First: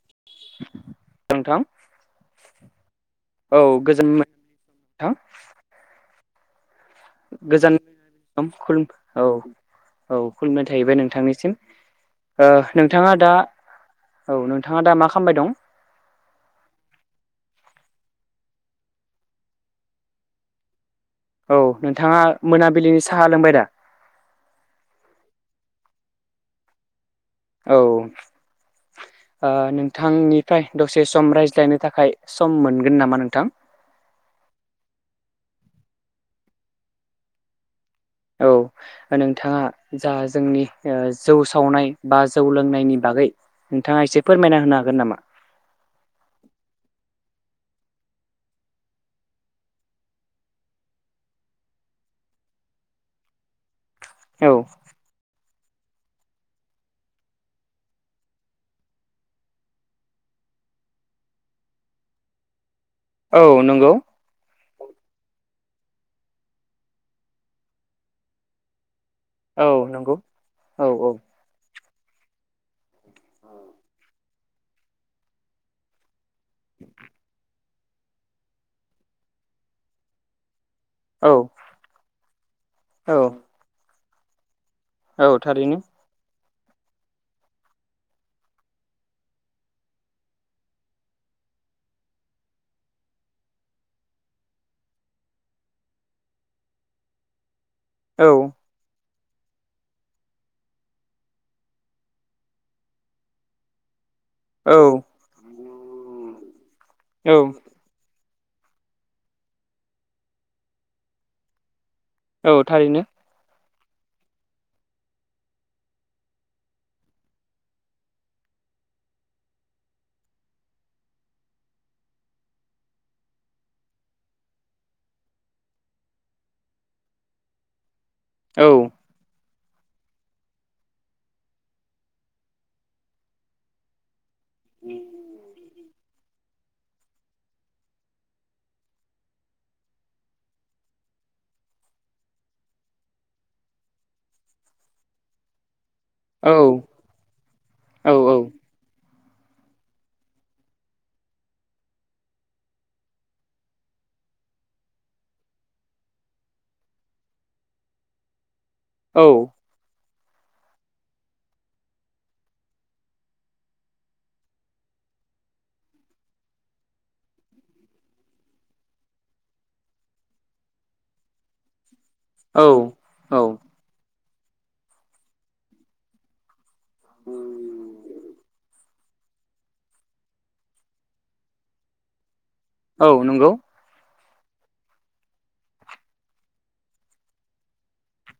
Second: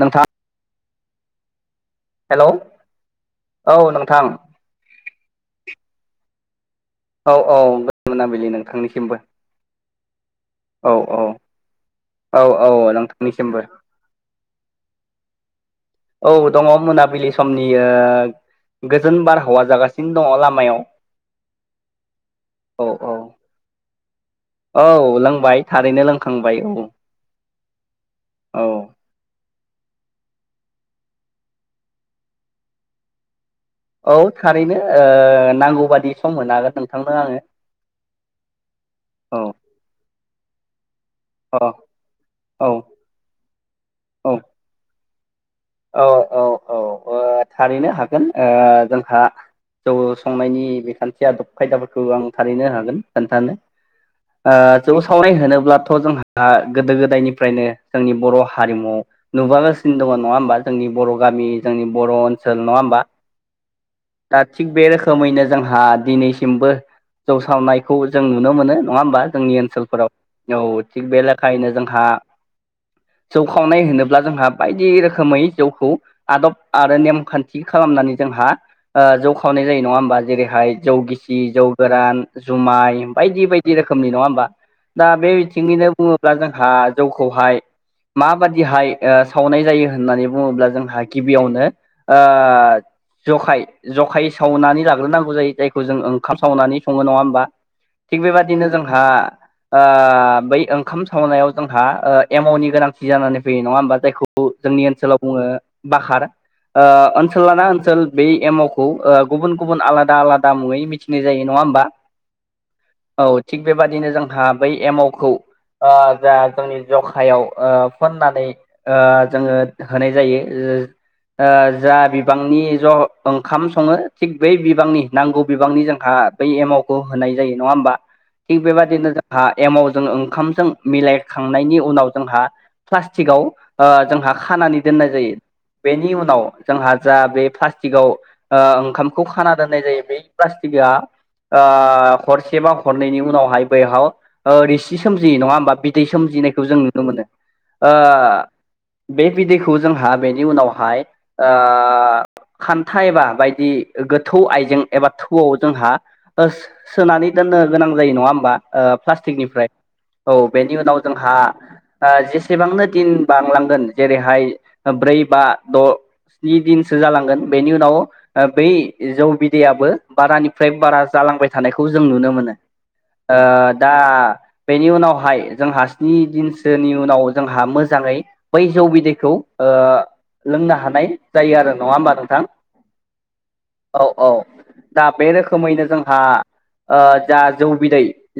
नोंथां नोंथां हेलौ औ नोंथां। थां औ औ गोजोन औ मोनाबिलि खुलुम नोंथांनिसिमबो औ खुलुमनाय औ थाहैबाय औ नोंथांनिसिम। औ ओ औ नोंथाङादा नोंथांनिसिमबो औ नोंथाङादा मा खामबाय दं? औ दंङ मोनाबिलि समनि ओ गोजोन बारहावा जागासिनो दङ लामायाव। औ नोंथाङा औ मोनाबिलिनि औ साहा लोंबायदा? औ लोंबाय थारैनो लोंखांबाय औ। औ। ओ औ नोंथांनिफ्राय दसे सम रायज्लायनो थाखाय सम मोनगोन नामा नोंथां? औ थारैनो ओ नांगौबादि सम होनोहागोन नोंथांनो आङो। औ औ नोंथाङा जा जोंनि जौ अ सावनाय बा जौ औ लोंनायनि बागै नोंथाङा एसे फोरमायना होनो हागोन नामा? औ औ। औ ओ थारैनो‌‌ हागोन‌ ओ जोंहा जौ संनायनि बेखान्थि आदब खायदाफोरखौ आं थारैनो हागोन खोन्थानो। औ ओ जौ सावनाय होनोब्लाथ' जोंहा गोदो गोदायनिफ्रायनो जोंनि बर' हारिमुआव नुबोागासिनो दङ नङा होमबा जोंनि बर' गामि जोंनि बर' ओनसोल नङा होमबा औ नंगौ। दा थिग बे रोखोमैनो जोंहा दिनैसिमबो जौ सावनायखौ जों नुनो मोनो नङा होमबा जोंनि औ नंगौ ओनसोलफोराव औ थिग बेले खायैनो जोंहा जौ खावनाय होनोब्ला जोंहा बायदि रोखोमै जौखौ आदब आरो नेमखान्थि खालामनानै जोंहा ओ जौ खावनाय जायो नङा होमबा जेरैहाय जौ गिसि जौ गोरान जुमाय औ बायदि बायदि रोखोमनि नङा होमबा? दा औ बे औ थारैनो बिथिंनिनो बुङोब्ला जोंहा जौखौहाय माबादिहाय सावनाय जायो होननानै बुङोब्ला जोंहा गिब बियावनो ओ जखाय जखायै सावनानै लाग्रोनांगौ जायो जायखौ जों ओंखाम सावनानै सङो नङा होमबा। थिग औ बेबादिनो जोंहा बै ओंखाम सावनायाव जोंहा एमावनि गोनांथि जानानै फैयो नङा होमबा जायखौ औ जोंनि ओनसोलाव बुङो बाकार ओ औ ओनसोल लाना ओन सोल बे एमावखौ गुबुन गुबुन आलादा आलादा मुङै मिथिनाय जायो नङा होमबा। औ थारैनो। औ थिग बेबादिनो जोंहा बै एमावखौ जा जोंनि जखायाव फुननानै जोङो होनाय जायो। [unintelligible] जा बिबांनि ज' ओंखाम सङो थिग बै बिबांनि नांगौ बिबांनि जोंहा बै एमावखौ होनाय जायो नङा होमबा थिग औ बेबादिनो जों हा एमावजों ओंखामजों मिलायखांनायनि उनाव जोंहा प्लास्टिकआव जोंहा खानानै दोननाय जायो। बेनि उनाव जोंहा जा बे प्लास्टिकआव ओ ओंखामखौ खाना दोननाय जायो बै प्लास्टिकआ ओ हरसे बा हरनैनि उनावहाय बैहाव रिसि सोमजियो नङा होमबा बि दै औ सोमजिनायखौ जों नुनो मोनो औ बे बिदैखौ जोंहा बेनि उनावहाय ओ खान्था एबा बायदि गोथौ आइजें एबा थौआव जोंहा सो सोनानै दोननो गोनां जायो नङा होमबा प्लास्टिकनिफ्राय। औ बेनि उनाव जोंहा जेसेबांनो दिन बांलांगोन जेरैहाय ब्रै बा द' स्नि दिनसो जालांगोन बेनि उनाव बै जौ बिदैयाबो बारानिफ्राय बारा जालांबाय थानायखौ जों नुनो मोनो। औ औ ओ दा बेनि उनावहाय जोंहा स्नि दिनसो सोनि उनाव जोंहा मोजाङै बै जौ बिदैखौ ओ लोंनो हानाय जायो आरो नङा होमबा नोंथां? औ नंगौ। औ औ दा बे रोखोमैनो जोंहा ओ जा जौ बिदै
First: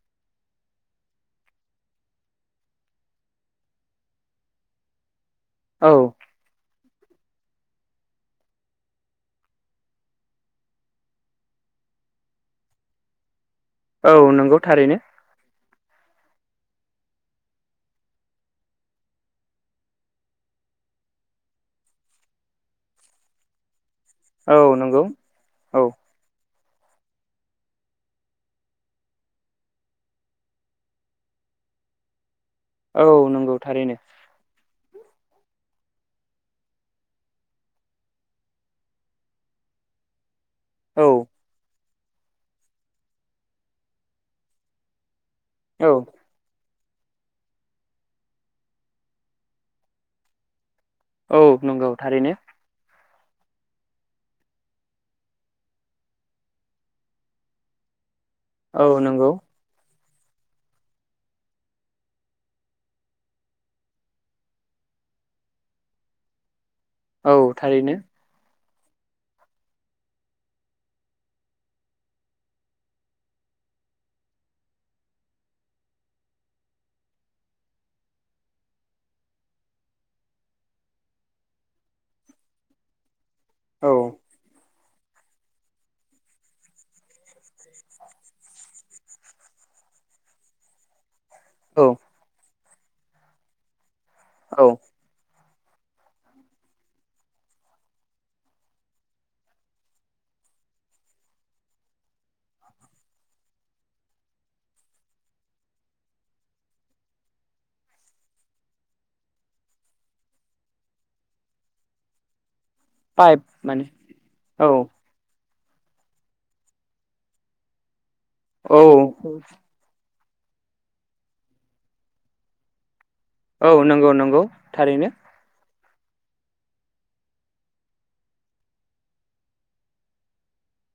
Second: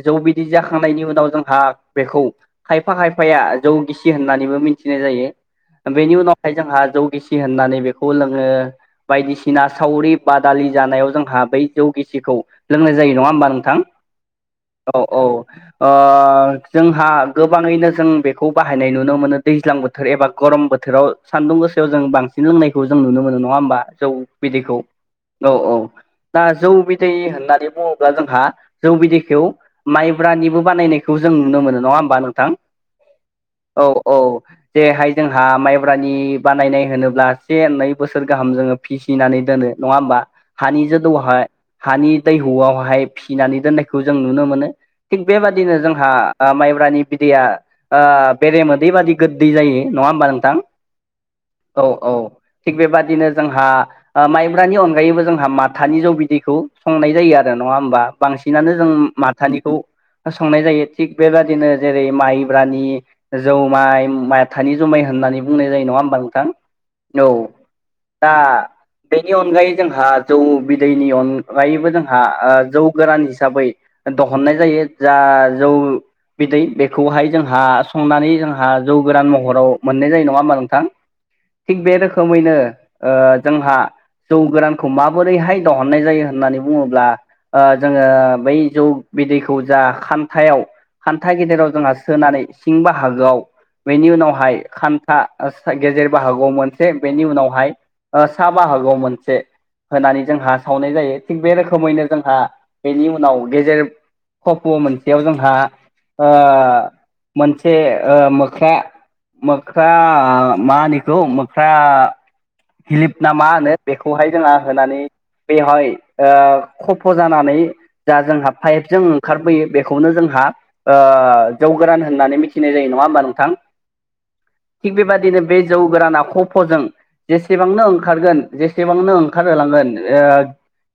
जौ बिदै जाखांनायनि उनाव जोंहा बेखौ खायफा खायफाया जौ गिसि होननानैबो मिथिनाय जायो। औ बेनि उनावहाय जोंहा जौ गिसि होननानै बेखौ लोङो। बायदिसिना सावरि बादालि जानायाव जोंहा बै जौगिसिखौ लोंनाय जायो नङा ओमबा नोंथां औ नंगौ थारैनो औ औ अ जोंहा गोबाङैनो जों बेखौ बाहायनाय नुनो मोनो दैज्लां बोथोर एबा गरम बो थोराव सान्दुं गोसायाव जों बांसिन लोंनायखौ जों नुनो मोनो नङा ओमबा जौ औ बिदैखौ नंगौ औ औ दा जौ बिदै होननानै बुङोब्ला जोंहा जौ बिदैखौ माइब्रानिबो बानायनायखौ जों नुनो मोनो नङा होमबा नोंथां? औ नंगौ औ थारैनो औ जेरैहाय जोंहा माइ ब्रानि बानायनाय होनोब्ला से नै बोसोर गाहाम जोङो फिसिनानै दोनो नङा ओमबा हानि औ जोदौआवहाय हानि दैहुआवहाय फिसिनानै दोननायखौ जों नुनो मोनो। थिग बेबादिनो औ जोंहा ओ माइब्रानि बिदैया ओ बेरे मोदै बादि गोदै जायो नङा ओमबा नोंथां? औ नंगौ औ थारैनो थिग बेबादिनो जोंहा ओ माइब्रानि अनगायैबो जोंहा माथानि जौ बिदैखौ संनाय जायो आरो नङा ओमबा? बांसिनानो औ जों नंगौ माथानिखौ संनाय जायो थिग बेबादिनो जेरै माइब्रानि जौमाय माथानि जुमाय होननानै बुंनाय जायो नङा ओमबा नोंथां औ दा बेनि अनगायै जोंहा जौ बिदैनि अनगायैबो जोंहा ओ जौ गोरान हिसाबै दहननाय जा जौ बिदै बेखौहाय जोंहा संनानै जोंहा जौ गोरान महराव मोननाय जायो नङा ओमबा नोंथां थिग बे रोखोमैनो ओ जोंहा औ जौ गोरान खौ माबोरैहाय दहननाय जायो होननानै बुङोब्ला ओ जोङो बै जौ बिदैखौ जा खान्थायाव खान्था गेदेराव औ जोङा सोनानै सिं बाहागोआव बेनि उनावहाय औ खान था गेजेर बाहागोआव मोनसे बेनि उनावहाय ओ सा बाहागोआव मोनसे होनानै जोंहा सावनाय जायो थिग बे रोखोमैनो जोंहा बेनि उनाव गेजेर खफ' मोनसेयाव जोंहा ओ मोनसे ओ मोख्रा ख्रा आ मा होनो आंखौ मोख्रा घिलिप ना पाइप मा होनो माने बेखौहाय जोङा औ होनानै बेवहाय ओ खफ जानानै जा जोंहा औ फाइपजों ओंखारबोयो बे खौनो जोंहा ओ जौ गोरान होननानै मिथिनाय जायो नङा ओमबा नोंथां? औ नंगौ नंगौ। थिग थारैनो बेबायदिनो बे जौ गोराना खफजों जेसेबांनो ओंखारगोन जेसेबांनो ओंखारहोलांगोन ओ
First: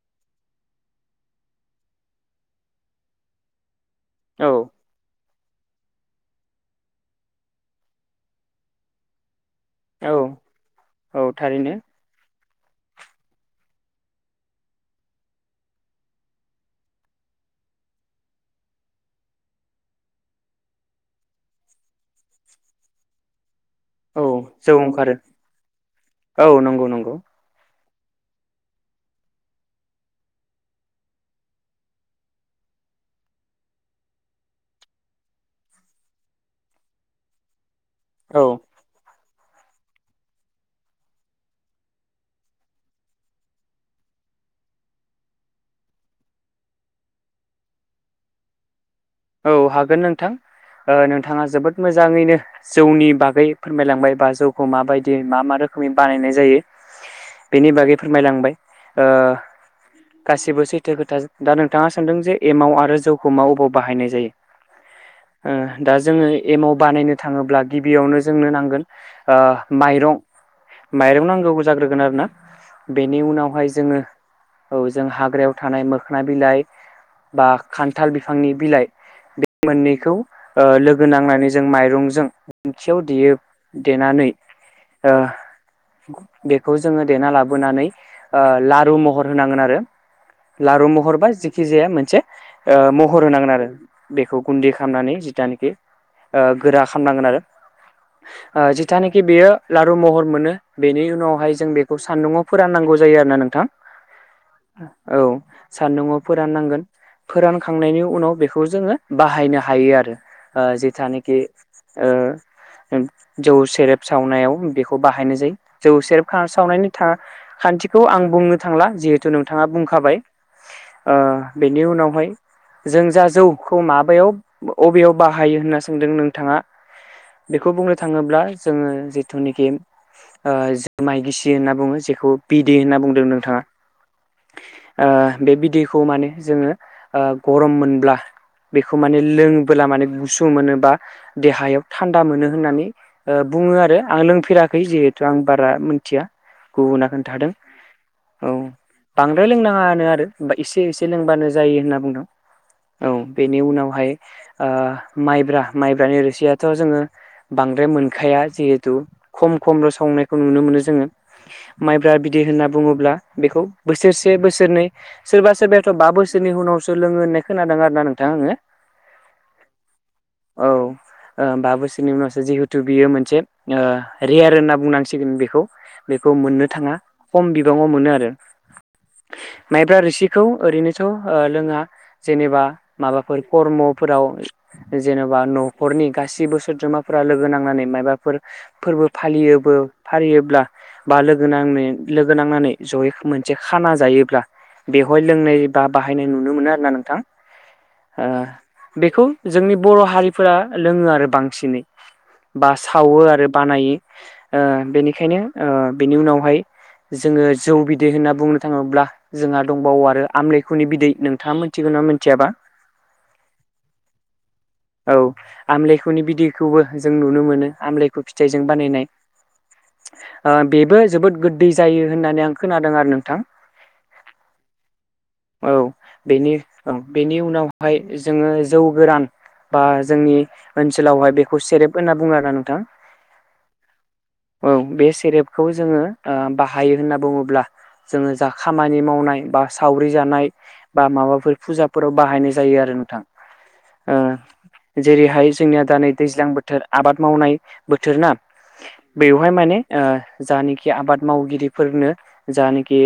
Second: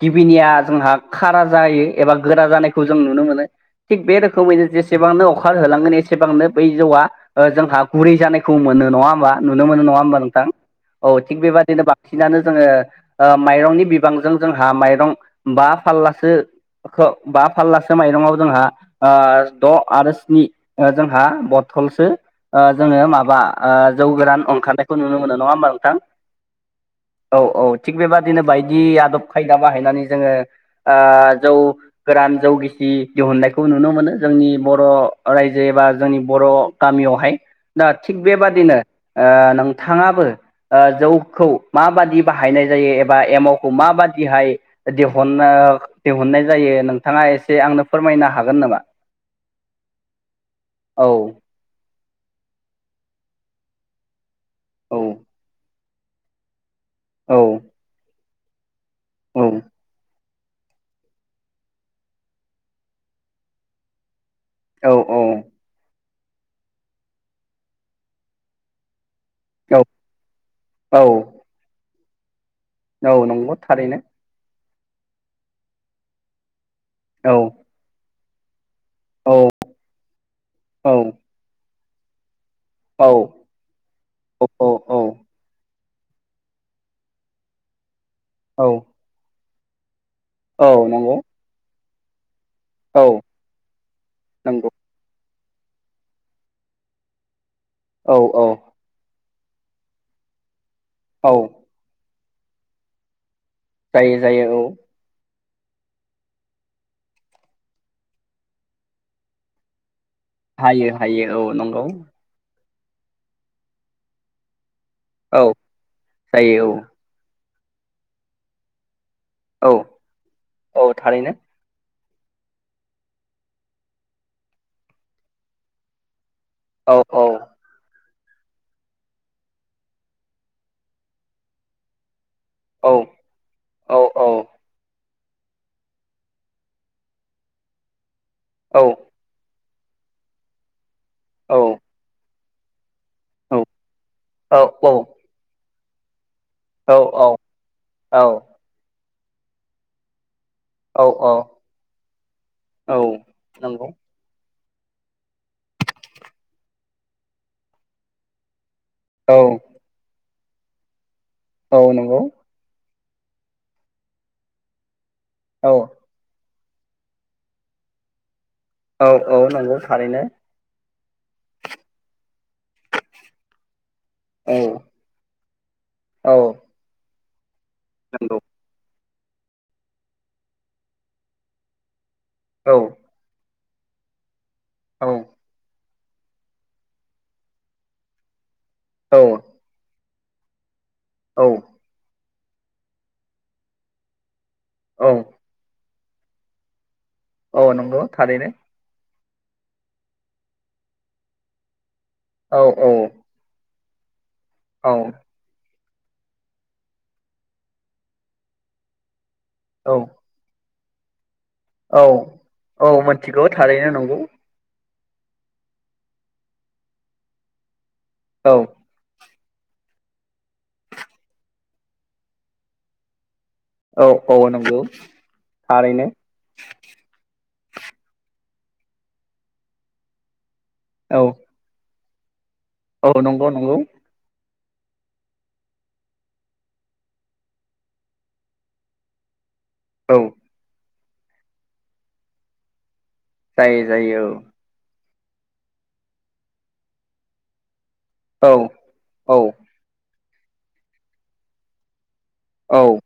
गिबिनिया जोंहा खारा जायो एबा गोरा जानायखौ जों नुनो मोनो‌ थिग बे औ रोखोमैनो जेसेबांनो अखार होलांगोन एसेबांनो बै जौवा ओ जोंहा गुरै जानायखौ मोनो नङा ओमबा नुनो मोनो नङा औ ओमबा नोंथां औ थिग बेबायदिनो बां सिनायनो जोङो ओ माइरंनि बिबांजों जोंहा माइरं बा फाल्लासो खो बा फाल्लासो माइरङाव जोंहा ओ द आरो स्नि ओ जोंहा बथलसो ओ जोङो माबा ओ जौ औ गोरान जौ ओंखारनायखौ ओंखारो नुनो मोनो नङा ओमबा नोंथां? औ नंगौ नंगौ औ औ थिग बेबादिनो बायदि आदब खायदा बाहायनानै जोङो ओ जौ गोरान जौगिसि दिहुननायखौ नुनो मोनो जोंनि बर' रायजो एबा जोंनि बर' गामियावहाय दा थिग औ बेबादिनो ओ नोंथांङाबो जौखौ माबादि बाहायनाय जायो एबा एमावखौ माबादिहाय दिहुननो दिहुननाय जायो नोंथाङा एसे आंनो फोरमायनो हागोन नामा? औ हागोन नोंथां ओ औ नोंथाङा जोबोद मोजाङैनो जौनि बागै फोरमायलांबाय बा जौखौ औ माबायदि मा मा रो खोमै बानायनाय जायो। औ। नि बागै फोरमायलांबाय। ओ औ गासिबो सैथो खोथा। दा नोंथाङा सोंदों जे एमाव आरो जौखौ मा अबाव बाहायनाय जायो? औ औ ओ दा जोङो एमाव बानायनो थाङोब्ला गिबियावनो जोंनों नांगोन आ माइरं, औ माइरं नांग्रोगौ जाग्रोगोन आरोना। औ बेनि नंगौ उनावहाय थारैनो जोङो औ जों हाग्रायाव थानाय मोखोना बिलाइ औ बा खान्थाल बिफांनि बिलाइ। औ बे मोननैखौ लोगो नांनानै जों माइरंजों दिंखियाव औ औ देयो, देनानै औ औ औ ओ बेखौ जोङो देना लाबोनानै औ लारु महर होनांगोन आरो। औ लारु महर नंगौ बा जेखि जाया मोनसे औ महर होनांगोन आरो बेखौ नंगौ गुन्दै खालामनानै जिथानिखि ओ गोरा खालामनांगोन आरो। औ औ ओ जानोखि बेयो लारु महर मोनो, बेनि औ उनावहाय जों बेखौ सान्दुङआव फोराननांगौ जायो आरोना नोंथां? जायो जायो औ। औ। सान्दुआव फोराननांगोन फोरानखांनायनि उनाव बे खौ जोङो बाहायनो हायो आरो। ओ हायो हायो जिथानखि औ नंगौ ओ जौ सेरेब सावनायाव बेखौ बाहायनाय औ जायो। जौ सेरेब जायो सावनायनि था खान्थिखौ आं बुंनो थांला जिहेथु नोंथाङा औ बुंखाबाय। औ ओ थारैनो बेनि उनावहाय जों जा जौखौ माबायाव बबेयाव बाहायो होनना सोंदों नोंथाङा औ औ। बेखौ बुंनो थाङोब्ला जोङो जिथुनिखि जुमाय गिसि होनना बुङो। जेखौ बिदै औ होनना बुंदों नोंथाङा। औ औ ओ बे बिदैखौ माने जोङो गरम मोनब्ला औ बेखौ माने लोंबोला माने गुसु मोनो बा औ देहायाव थान्दा मोनो होननानै ओ बुङो आरो आं लोंफेराखै जिहेथु आं बारा मोन्थिया। गुबुना खोन्थादों। औ। बांद्राय लोंनाङा होनो आरो। बा एसे औ एसे लोंबानो जायो होनना बुंदों। औ बेनि नंगौ उनावहाय ओ माइब्रा, माइब्रानि रोसियाथ' जोङो बांद्राय मोनखाया जि थु औ खम खमल' संनायखौ नुनो मोनो जोङो। औ माइब्रा नंगौ बिदै होनना बुङोब्ला बेखौ बोसोरसे बोसोरनै सोरबा औ सोरबायाथ' बा बोसोरनि उनावसो लोङो होननाय खोनादों आरो ना नोंथां आङो। औ औ नंगौ थारैनो। औ बा बोसोरनि उनावसो जिहेथु बियो मोनसे ओ रेयार औ होनना बुंनांसिगोन बेखौ, बेखौ औ मोननो थाङा खम बिबाङाव मोनो आरो। नंगौ माइब्रा रोसिखौ ओरैनोथ' लोङा जेनेबा औ माबा फोर कर्मफोराव औ जेन'बा न'खरनि गासिबो सोद्रोमाफोरा लोगो नांनानै मायबा फोर-फोरबो फालियोबो फालियोब्ला बा लोगो औ नांनो लोगो नांनानै जयै मोनसे खाना जायोब्ला औ बेवहाय लोंनाय बा बाहायनाय नुनो मोनो आरोना नों औ नंगौ थारैनो बेखौ जोंनि बर' हारिफोरा लोङो आरो बांसिनै। औ बा सावो आरो बानायो औ ओ बेनिखायनो ओ बेनि उनावहाय जोङो जौ बिदै होनना बुंनो थाङोब्ला जोंहा औ दंबावो आरो आमलेखुनि बिदै नोंथांमोन औ औ मोनथिगौ थारैनो नंगौ। औ आमलेखुनि बिदैखौबो जों नुनो मोनो आमलेखु औ फिथाइजों बानायनाय। ओ बेबो जोबोद गोदै जायो होननानै आं खोनादों आरो नोंथां। औ औ नंगौ औ थारैनो। बेनि बेनि उनावहाय जोङो जौ गोरान बा जोंनि औ ओनसोलावहाय बेखौ सेरेब होनना बुङो आरोना नोंथां। औ नंगौ नंगौ। औ बे सेरेपखौ जोङो ओ बाहायो होनना बुङोब्ला जोङो जा खामानि मावनाय बा सावरि औ जानाय बा माबाफोर फुजाफोराव बाहायनाय जायो आरो नोंथां। जायो जायो औ। ओ जेरैहाय जोंनिया दा नै दैज्लां बोथोर आबाद मावनाय बोथोर ना औ। औ बेवहाय माने ओ‌ जानोखि आबाद मावगिरिफोरनो औ जानोखि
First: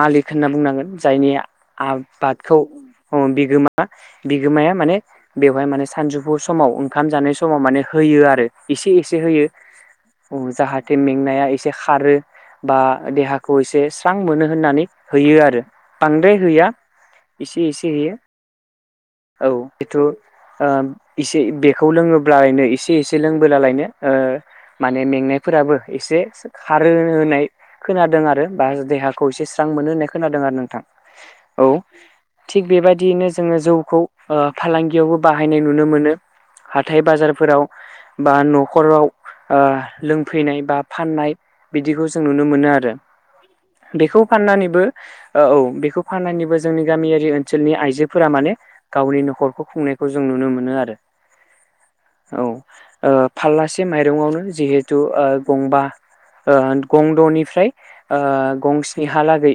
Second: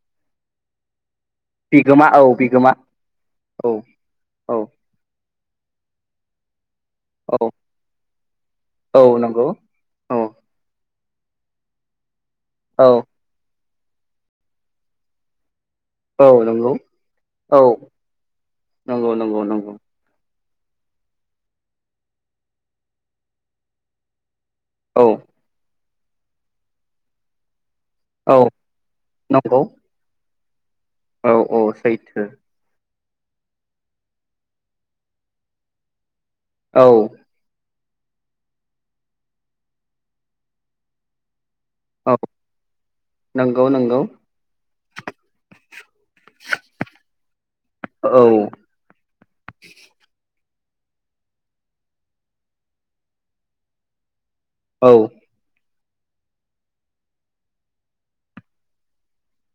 मालिक होनना बुंनांगोन जायनि आ बिगोमा औ बादखौ बिगोमा अ औ बिगोमा औ बिगोमाया माने बेवहाय माने सानजौफु समाव ओंखाम जानाय औ समाव माने होयो आरो एसे औ एसे होयो। नंगौ औ जाहाथे मेंनाया एसे खारो बा औ देहा खौ एसे स्रां मोनो होननानै होयो आरो औ बांद्राय होया नंगौ एसे औ एसे होयो नंगौ नंगौ औ। नंगौ जिथु ओ एसे बेखौ लोङोब्लालायनो एसे एसे लोंबोलालायनो ओ माने औ मेंनायफोराबो एसे खारो होनाय खोनादों औ आरो बा देहाखौ एसे नंगौ स्रां मोनो होननाय खोनादों आरो नोंथां। औ औ सैथो। थिग बेबायदियैनो जोङो जौखौ ओ फालांगियावबो बाहायनाय नुनो मोनो। औ हाथाय बाजारफोराव बा नख'राव ओ‌ लोंफैनाय बा फाननाय बिदिखौ औ जों नुनो मोनो आरो नंगौ नंगौ बेखौ फाननानैबो ओ औ बेखौ फाननानैबो जोंनि गामियारि ओनसोलनि औ आइजोफोरा माने गावनि न'खरखौ खुंनायखौ जों नुनो मोनो आरो। औ ओ फाल्लासे माइरंआवनो औ जिहेथु गंबा ओ गं दनिफ्राय गं स्निहालागै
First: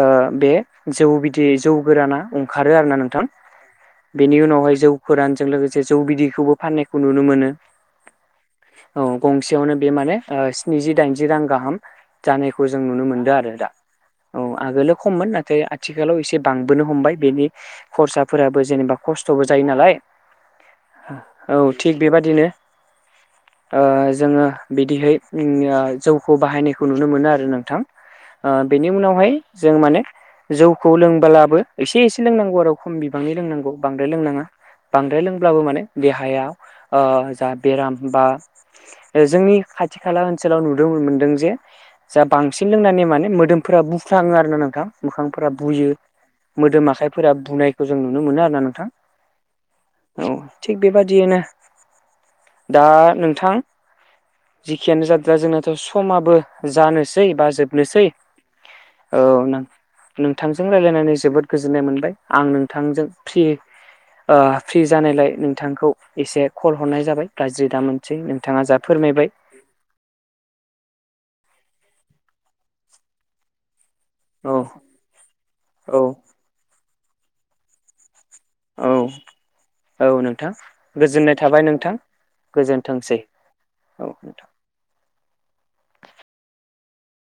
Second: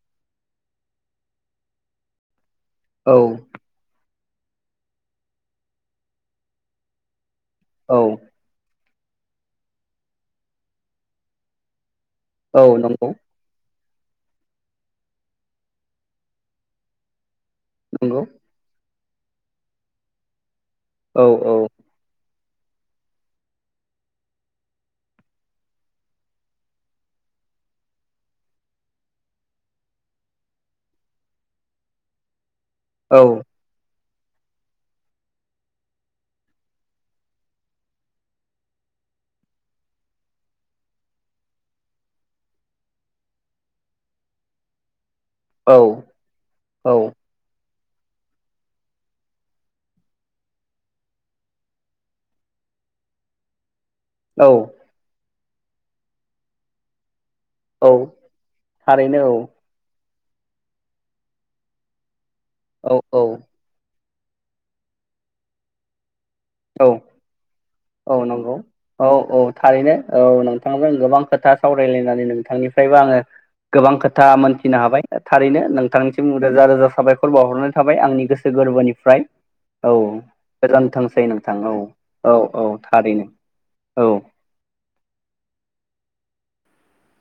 ओ‌ बे जौ बिदि जौ गोराना ओंखारो आरोना औ नोंथां। बेनि उनावहाय जौ गोरानजों लोगोसे जौ बिदैखौबो फाननायखौ नुनो मोनो। औ। औ गंसेयावनो बे माने ओ स्निजि दाइनजि रां गाहाम। जानायखौ औ जों नुनो नंगौ मोनदों आरो दा औ आगोलो खममोन नाथाय आथिखालाव एसे बांबोनो हमबाय बेनि नंगौ खरसाफोराबो जेनेबा खस्थबो जायो नालाय। औ थिग बेबादिनो ओ‌ जोङो बिदिहै ओम जौखौ बाहायनायखौ नुनो मोनो आरो नोंथां। ओ‌ बेनि उनावहाय जों माने जौखौ लों बोलाबो एसे एसे लोंनांगौ आरो खम बिबांनि लोंनांगौ। बांद्राय लोंनाङा बांद्राय लोंब्लाबो माने देहायाव ओ जा बेराम बा ओ जोंनि खाथि खाला ओनसोलाव नुनो मोनदों जे जा बांसिन लोंनानै माने मोदोमफोरा बुफ्राङो आरो ना नोंथां मोखांफोरा औ बुयो। मोदोम औ औ आखाइफोरा बुनायखौ जों नुनो मोनो आरो ना नोंथां। औ थिग बेबादियैनो दा नोंथां औ। जिखियानो जादोआ जोंनाथ' समाबो जानोसै बा जोब औ नोसै औ नों नोंथांजों रायलायनानै जोबोद गोजोननाय मोनबाय आं नोंथांजों औ फ्रि ओ फ्रि जानायलाय नोंथांखौ एसे कल औ हरनाय जाबाय। गाज्रि दामोनसै औ नंगौ नोंथाङा जा औ फोरमायबाय। औ थारैनो औ नोंथांजों गोबां खोथा सावरायलायनानै नोंथांनिफ्रायबो आङो गोबां खोथा औ मोनथिनो हाबाय थारैनो औ नोंथांनिसिम रोजा रोजा साबायखर बावहरनाय थाबाय आंनि गो गोसो औ गोरबोनिफ्राय औ नोंथां गोजोन थैसै गोजोननाय नोंथां थाबाय औ औ। औ गोजोनथोंसै थारैनो औ।